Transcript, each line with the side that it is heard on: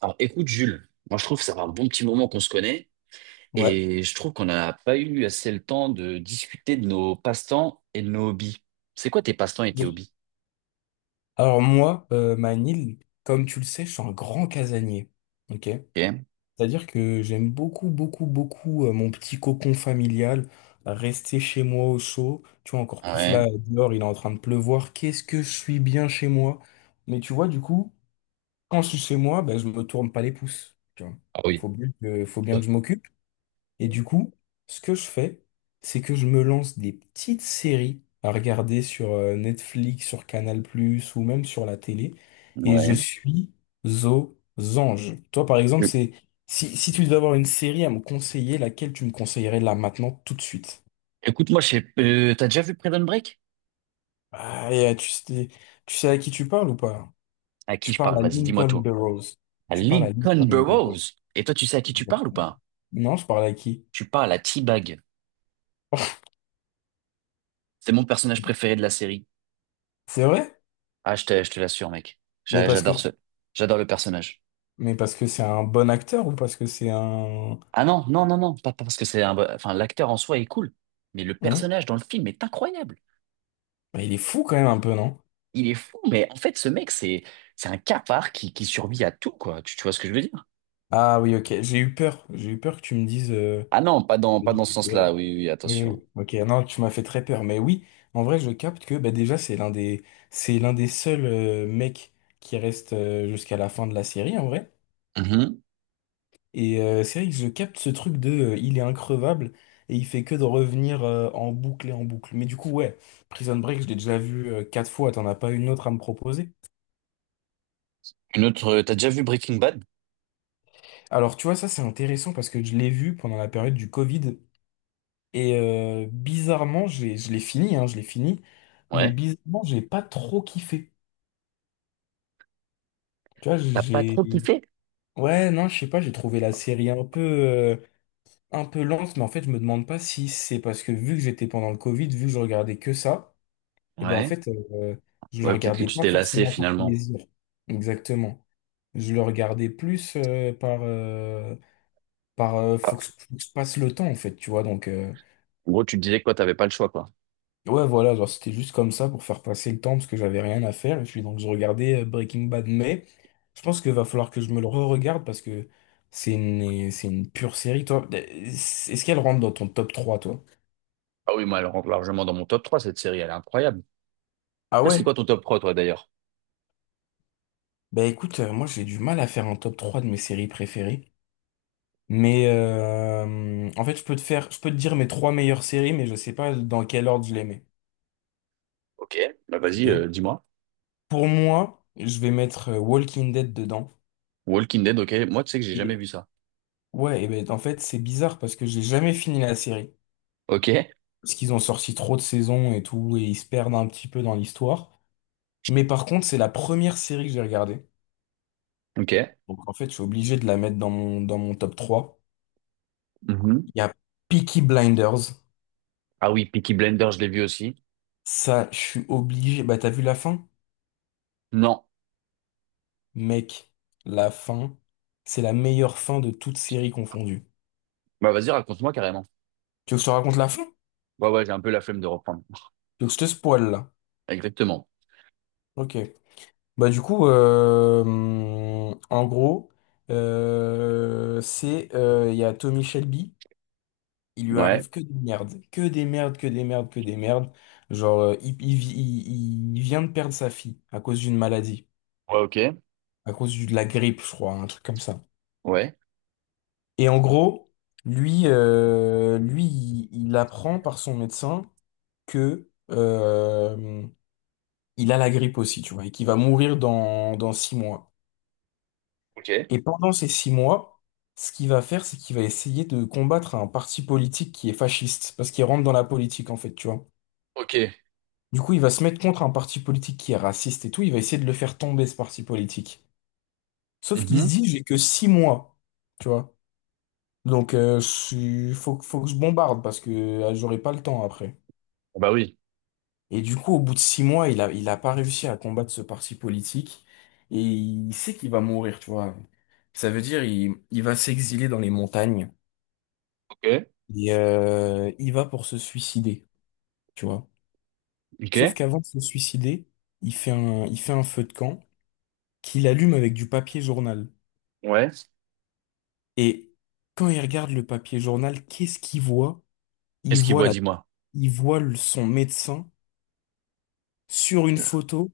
right: Alors, écoute, Jules, moi je trouve que ça fait un bon petit moment qu'on se connaît
left: Ouais.
right: et je trouve qu'on n'a pas eu assez le temps de discuter de nos passe-temps et de nos hobbies. C'est quoi tes passe-temps et tes hobbies?
left: Alors moi, Manil, comme tu le sais, je suis un grand casanier. Ok?
right: Ok.
left: C'est-à-dire que j'aime beaucoup, beaucoup, beaucoup mon petit cocon familial, rester chez moi au chaud. Tu vois, encore plus
right: Ouais.
left: là, dehors, il est en train de pleuvoir. Qu'est-ce que je suis bien chez moi. Mais tu vois, du coup, quand je suis chez moi, ben, je me tourne pas les pouces. Tu vois.
right: Ah oui.
left: Faut bien que je m'occupe. Et du coup, ce que je fais, c'est que je me lance des petites séries à regarder sur Netflix, sur Canal+, ou même sur la télé, et je
right: Ouais.
left: suis aux anges. Toi, par exemple, c'est si tu devais avoir une série à me conseiller, laquelle tu me conseillerais là maintenant, tout de suite?
right: Écoute, moi, je sais, t'as déjà vu Prison Break?
left: Ah, tu sais à qui tu parles ou pas?
right: À qui
left: Tu
right: je
left: parles
right: parle?
left: à
right: Vas-y, dis-moi
left: Lincoln
right: tout.
left: Burrows.
right: À
left: Tu parles à
right: Lincoln
left: Lincoln Burrows.
right: Burrows. Et toi, tu sais à qui tu parles ou pas?
left: Non, je parle à qui?
right: Tu parles à T-Bag. C'est mon personnage préféré de la série.
left: C'est vrai?
right: Ah, je te l'assure, mec.
left: Mais parce que,
right: J'adore j'adore le personnage.
left: mais parce que c'est un bon acteur ou parce que c'est un...
right: Ah non, non, non, non, pas parce que c'est un... Enfin, l'acteur en soi est cool, mais le
left: Hmm.
right: personnage dans le film est incroyable.
left: Mais il est fou quand même un peu, non?
right: Il est fou, mais en fait, ce mec, c'est un cafard qui survit à tout, quoi. Tu vois ce que je veux dire?
left: Ah oui, ok. J'ai eu peur. J'ai eu peur que tu me dises.
right: Ah non, pas dans ce
left: Ouais.
right: sens-là, oui, oui,
left: Oui,
right: attention.
left: oui. Ok. Non, tu m'as fait très peur. Mais oui, en vrai, je capte que bah, déjà, c'est l'un des seuls mecs qui reste jusqu'à la fin de la série, en vrai.
right: Mhm.
left: Et c'est vrai que je capte ce truc de, il est increvable et il fait que de revenir en boucle et en boucle. Mais du coup, ouais, Prison Break, je l'ai déjà vu 4 fois. T'en as pas une autre à me proposer?
right: Une autre... T'as déjà vu Breaking Bad?
left: Alors, tu vois, ça, c'est intéressant parce que je l'ai vu pendant la période du Covid. Et bizarrement, je l'ai fini, hein, je l'ai fini, mais
right: Ouais.
left: bizarrement, j'ai pas trop kiffé. Tu vois,
right: T'as pas
left: j'ai...
right: trop kiffé?
left: Ouais, non, je sais pas, j'ai trouvé la série un peu lente, mais en fait, je me demande pas si c'est parce que vu que j'étais pendant le Covid, vu que je regardais que ça, et ben en
right: Ouais.
left: fait, je le
right: Ouais, peut-être que
left: regardais
right: tu
left: pas
right: t'es lassé,
left: forcément par
right: finalement.
left: plaisir. Exactement. Je le regardais plus par...
right: Ah,
left: faut que je passe le temps, en fait, tu vois,
right: en gros, tu te disais quoi, t'avais pas le choix, quoi.
left: Ouais, voilà, genre c'était juste comme ça pour faire passer le temps parce que j'avais rien à faire. Et puis donc je regardais Breaking Bad, mais je pense qu'il va falloir que je me le re-regarde parce que c'est une pure série, toi. Est-ce qu'elle rentre dans ton top 3 toi?
right: Ah oui, moi, elle rentre largement dans mon top 3 cette série, elle est incroyable.
left: Ah
right: Toi, c'est
left: ouais?
right: quoi ton top 3 toi, d'ailleurs?
left: Bah écoute, moi j'ai du mal à faire un top 3 de mes séries préférées. Mais en fait, je peux te dire mes trois meilleures séries, mais je sais pas dans quel ordre je les mets.
right: Ok, bah vas-y,
left: Ok.
right: dis-moi.
left: Pour moi, je vais mettre Walking Dead dedans.
right: Walking Dead, ok. Moi, tu sais que j'ai jamais vu ça.
left: Ouais, et ben en fait, c'est bizarre parce que j'ai jamais fini la série.
right: Ok,
left: Parce qu'ils ont sorti trop de saisons et tout, et ils se perdent un petit peu dans l'histoire. Mais par contre, c'est la première série que j'ai regardée.
right: ok.
left: Donc en fait, je suis obligé de la mettre dans dans mon top 3.
right: Mhm.
left: Il y a Peaky Blinders.
right: Ah oui, Peaky Blender, je l'ai vu aussi.
left: Ça, je suis obligé. Bah, t'as vu la fin?
right: Non.
left: Mec, la fin, c'est la meilleure fin de toute série confondue.
right: Bah vas-y, raconte-moi carrément.
left: Tu veux que je te raconte la fin?
right: Ouais, ouais, j'ai un peu la flemme de reprendre.
left: Tu veux que je te spoil là?
right: Exactement.
left: Ok. Bah du coup, en gros, c'est il y a Tommy Shelby, il lui
right: Ouais.
left: arrive que des merdes, que des merdes, que des merdes, que des merdes. Genre, il vient de perdre sa fille à cause d'une maladie,
right: Ouais, ok.
left: de la grippe, je crois, un truc comme ça.
right: Ouais.
left: Et en gros, il apprend par son médecin que il a la grippe aussi, tu vois, et qu'il va mourir dans six mois.
right: Ok.
left: Et pendant ces 6 mois, ce qu'il va faire, c'est qu'il va essayer de combattre un parti politique qui est fasciste, parce qu'il rentre dans la politique, en fait, tu vois.
right: Ok.
left: Du coup, il va se mettre contre un parti politique qui est raciste et tout, il va essayer de le faire tomber, ce parti politique. Sauf qu'il se
right: Mhm.
left: dit, j'ai que 6 mois, tu vois. Donc, je suis- faut que je bombarde, parce que j'aurai pas le temps après.
right: Bah oui.
left: Et du coup, au bout de 6 mois, il a pas réussi à combattre ce parti politique, et il sait qu'il va mourir, tu vois. Ça veut dire, il va s'exiler dans les montagnes.
right: Ok.
left: Et il va pour se suicider, tu vois. Sauf
right: Ok.
left: qu'avant de se suicider, il fait un feu de camp qu'il allume avec du papier journal.
right: Ouais.
left: Et quand il regarde le papier journal, qu'est-ce qu'il voit? Il
right: Qu'est-ce qu'il
left: voit
right: voit,
left: la,
right: dis-moi?
left: il voit le- son médecin sur une photo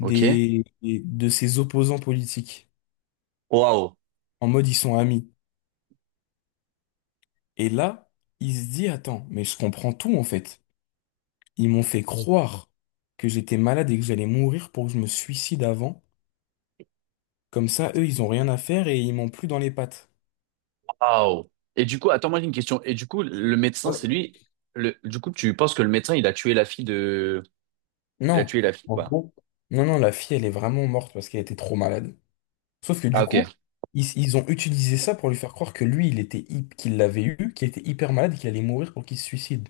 right: Ok.
left: des- de ses opposants politiques.
right: Waouh.
left: En mode, ils sont amis. Et là, il se dit, attends, mais je comprends tout en fait. Ils m'ont fait croire que j'étais malade et que j'allais mourir pour que je me suicide avant. Comme ça, eux, ils ont rien à faire et ils m'ont plus dans les pattes.
right: Waouh. Et du coup, attends, moi j'ai une question. Et du coup, le médecin,
left: Ouais.
right: c'est lui. Le... Du coup, tu penses que le médecin, il a tué la fille de. Il a
left: Non,
right: tué la fille,
left: en
right: quoi.
left: gros, non, la fille, elle est vraiment morte parce qu'elle était trop malade. Sauf que
right: Ah,
left: du coup,
right: ok.
left: ils ont utilisé ça pour lui faire croire que lui, qu'il l'avait eu, qu'il était hyper malade et qu'il allait mourir pour qu'il se suicide.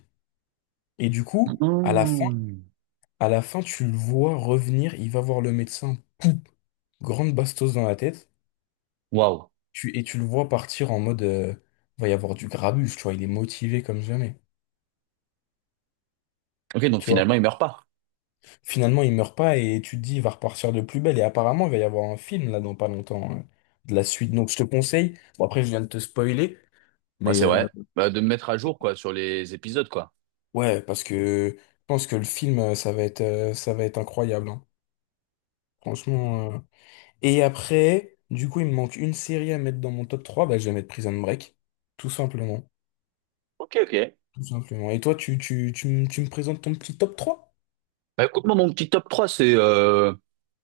left: Et du coup,
right: Mmh.
left: à la fin, tu le vois revenir, il va voir le médecin, poum, grande bastos dans la tête,
right: Waouh.
left: et tu le vois partir en mode, va y avoir du grabuge, tu vois, il est motivé comme jamais.
right: Ok, donc
left: Tu vois.
right: finalement, il meurt pas.
left: Finalement, il meurt pas et tu te dis, il va repartir de plus belle. Et apparemment, il va y avoir un film là dans pas longtemps, hein, de la suite. Donc, je te conseille. Bon, après, je viens de te spoiler,
right: Ouais,
left: mais
right: c'est vrai. Bah, de me mettre à jour, quoi, sur les épisodes, quoi.
left: ouais, parce que je pense que le film, ça va être incroyable. Hein. Franchement. Euh. Et après, du coup, il me manque une série à mettre dans mon top 3. Bah, je vais mettre Prison Break. Tout simplement.
right: Ok, ok.
left: Tout simplement. Et toi, tu me présentes ton petit top trois.
right: Bah, écoute-moi, mon petit top 3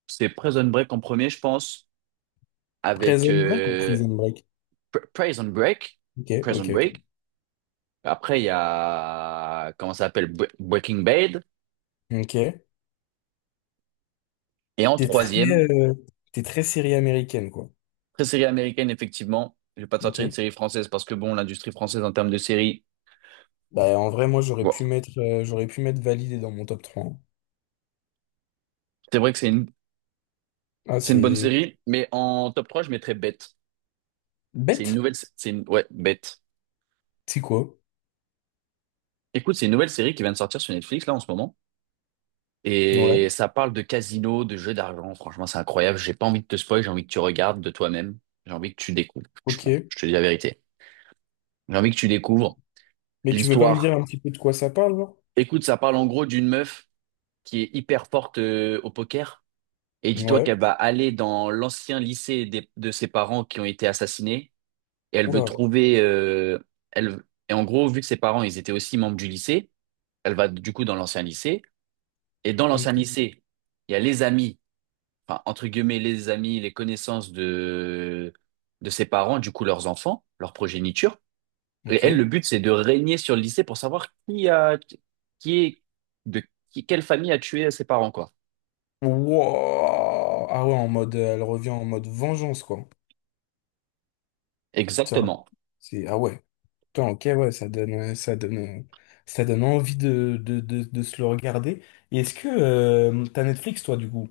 right: c'est Prison Break en premier, je pense, avec
left: Prison Break ou Prison Break?
right: Prison Break.
left: Ok,
right: Prison
left: ok,
right: Break.
left: ok.
right: Après, il y a, comment ça s'appelle, Breaking Bad.
left: Ok.
right: Et en
left: T'es très,
right: troisième,
left: euh, t'es très série américaine, quoi.
right: très série américaine, effectivement. Je vais pas te
left: Ok.
right: sortir une série française parce que, bon, l'industrie française, en termes de séries,
left: Bah, en vrai, moi,
right: bon,
left: j'aurais pu mettre validé dans mon top 3. Hein.
right: c'est vrai que
left: Ah,
right: c'est une bonne
left: c'est
right: série, mais en top 3 je mettrais Bête. C'est une
left: bête.
right: ouais, Bête.
left: C'est quoi?
right: Écoute, c'est une nouvelle série qui vient de sortir sur Netflix là en ce moment. Et
left: Ouais,
right: ça parle de casino, de jeux d'argent. Franchement, c'est incroyable. J'ai pas envie de te spoil, j'ai envie que tu regardes de toi-même. J'ai envie que tu découvres,
left: ok.
right: franchement. Je te dis la vérité. J'ai envie que tu découvres
left: Mais tu veux pas me dire
right: l'histoire.
left: un petit peu de quoi ça parle, genre?
right: Écoute, ça parle en gros d'une meuf qui est hyper forte au poker. Et dis-toi
left: Ouais.
right: qu'elle va aller dans l'ancien lycée de ses parents qui ont été assassinés. Et elle veut
left: Oula.
right: trouver. Elle, et en gros, vu que ses parents, ils étaient aussi membres du lycée, elle va du coup dans l'ancien lycée. Et dans l'ancien
left: Ok.
right: lycée, il y a les amis, enfin, entre guillemets, les amis, les connaissances de ses parents, du coup, leurs enfants, leur progéniture. Et
left: Ok.
right: elle, le but, c'est de régner sur le lycée pour savoir qui est, de quelle famille a tué ses parents, quoi.
left: Wow. Ah ouais, en mode, elle revient en mode vengeance, quoi. Tiens,
right: Exactement.
left: c'est, ah ouais. Putain, ok, ouais, ça donne, ça donne, ça donne envie de se le regarder. Et est-ce que, t'as Netflix, toi, du coup?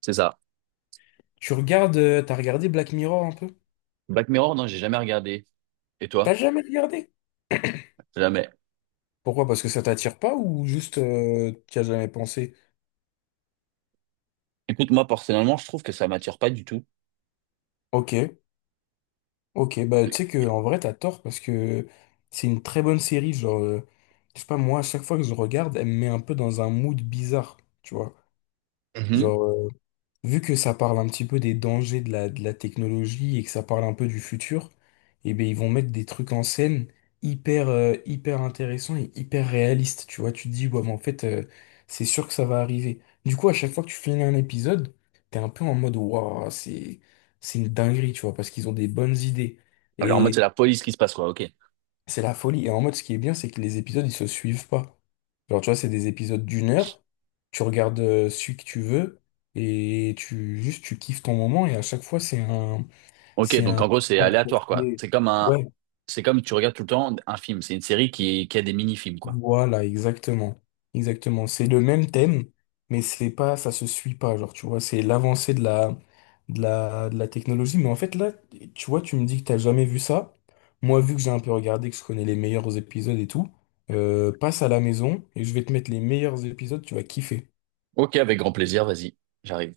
right: C'est ça.
left: Tu regardes, t'as regardé Black Mirror un peu?
right: Black Mirror, non, j'ai jamais regardé. Et
left: T'as
right: toi?
left: jamais regardé?
right: Jamais.
left: Pourquoi? Parce que ça t'attire pas ou juste t'y as jamais pensé?
right: Écoute, moi, personnellement, je trouve que ça m'attire pas du tout.
left: Ok, ok, bah tu sais que en vrai t'as tort parce que c'est une très bonne série, je sais pas moi, à chaque fois que je regarde, elle me met un peu dans un mood bizarre, tu vois.
right: Mhm.
left: Genre vu que ça parle un petit peu des dangers de de la technologie et que ça parle un peu du futur, eh ben ils vont mettre des trucs en scène hyper intéressants et hyper réalistes. Tu vois, tu te dis, ouais, mais en fait, c'est sûr que ça va arriver. Du coup, à chaque fois que tu finis un épisode, t'es un peu en mode, waouh, c'est une dinguerie, tu vois, parce qu'ils ont des bonnes idées.
right: Alors, en mode, c'est la police qui se passe, quoi. Ok.
left: C'est la folie. Et en mode, ce qui est bien, c'est que les épisodes, ils se suivent pas. Genre, tu vois, c'est des épisodes d'1 heure. Tu regardes celui que tu veux et tu kiffes ton moment. Et à chaque fois,
right: Ok,
left: c'est
right: donc
left: un.
right: en gros, c'est aléatoire, quoi.
left: Ouais,
right: C'est comme tu regardes tout le temps un film. C'est une série qui a des mini-films, quoi.
left: voilà, exactement. Exactement. C'est le même thème, mais c'est pas, ça se suit pas. Genre, tu vois, c'est l'avancée de de la technologie. Mais en fait, là, tu vois, tu me dis que t'as jamais vu ça. Moi, vu que j'ai un peu regardé, que je connais les meilleurs épisodes et tout, passe à la maison et je vais te mettre les meilleurs épisodes, tu vas kiffer.
right: Ok, avec grand plaisir, vas-y, j'arrive.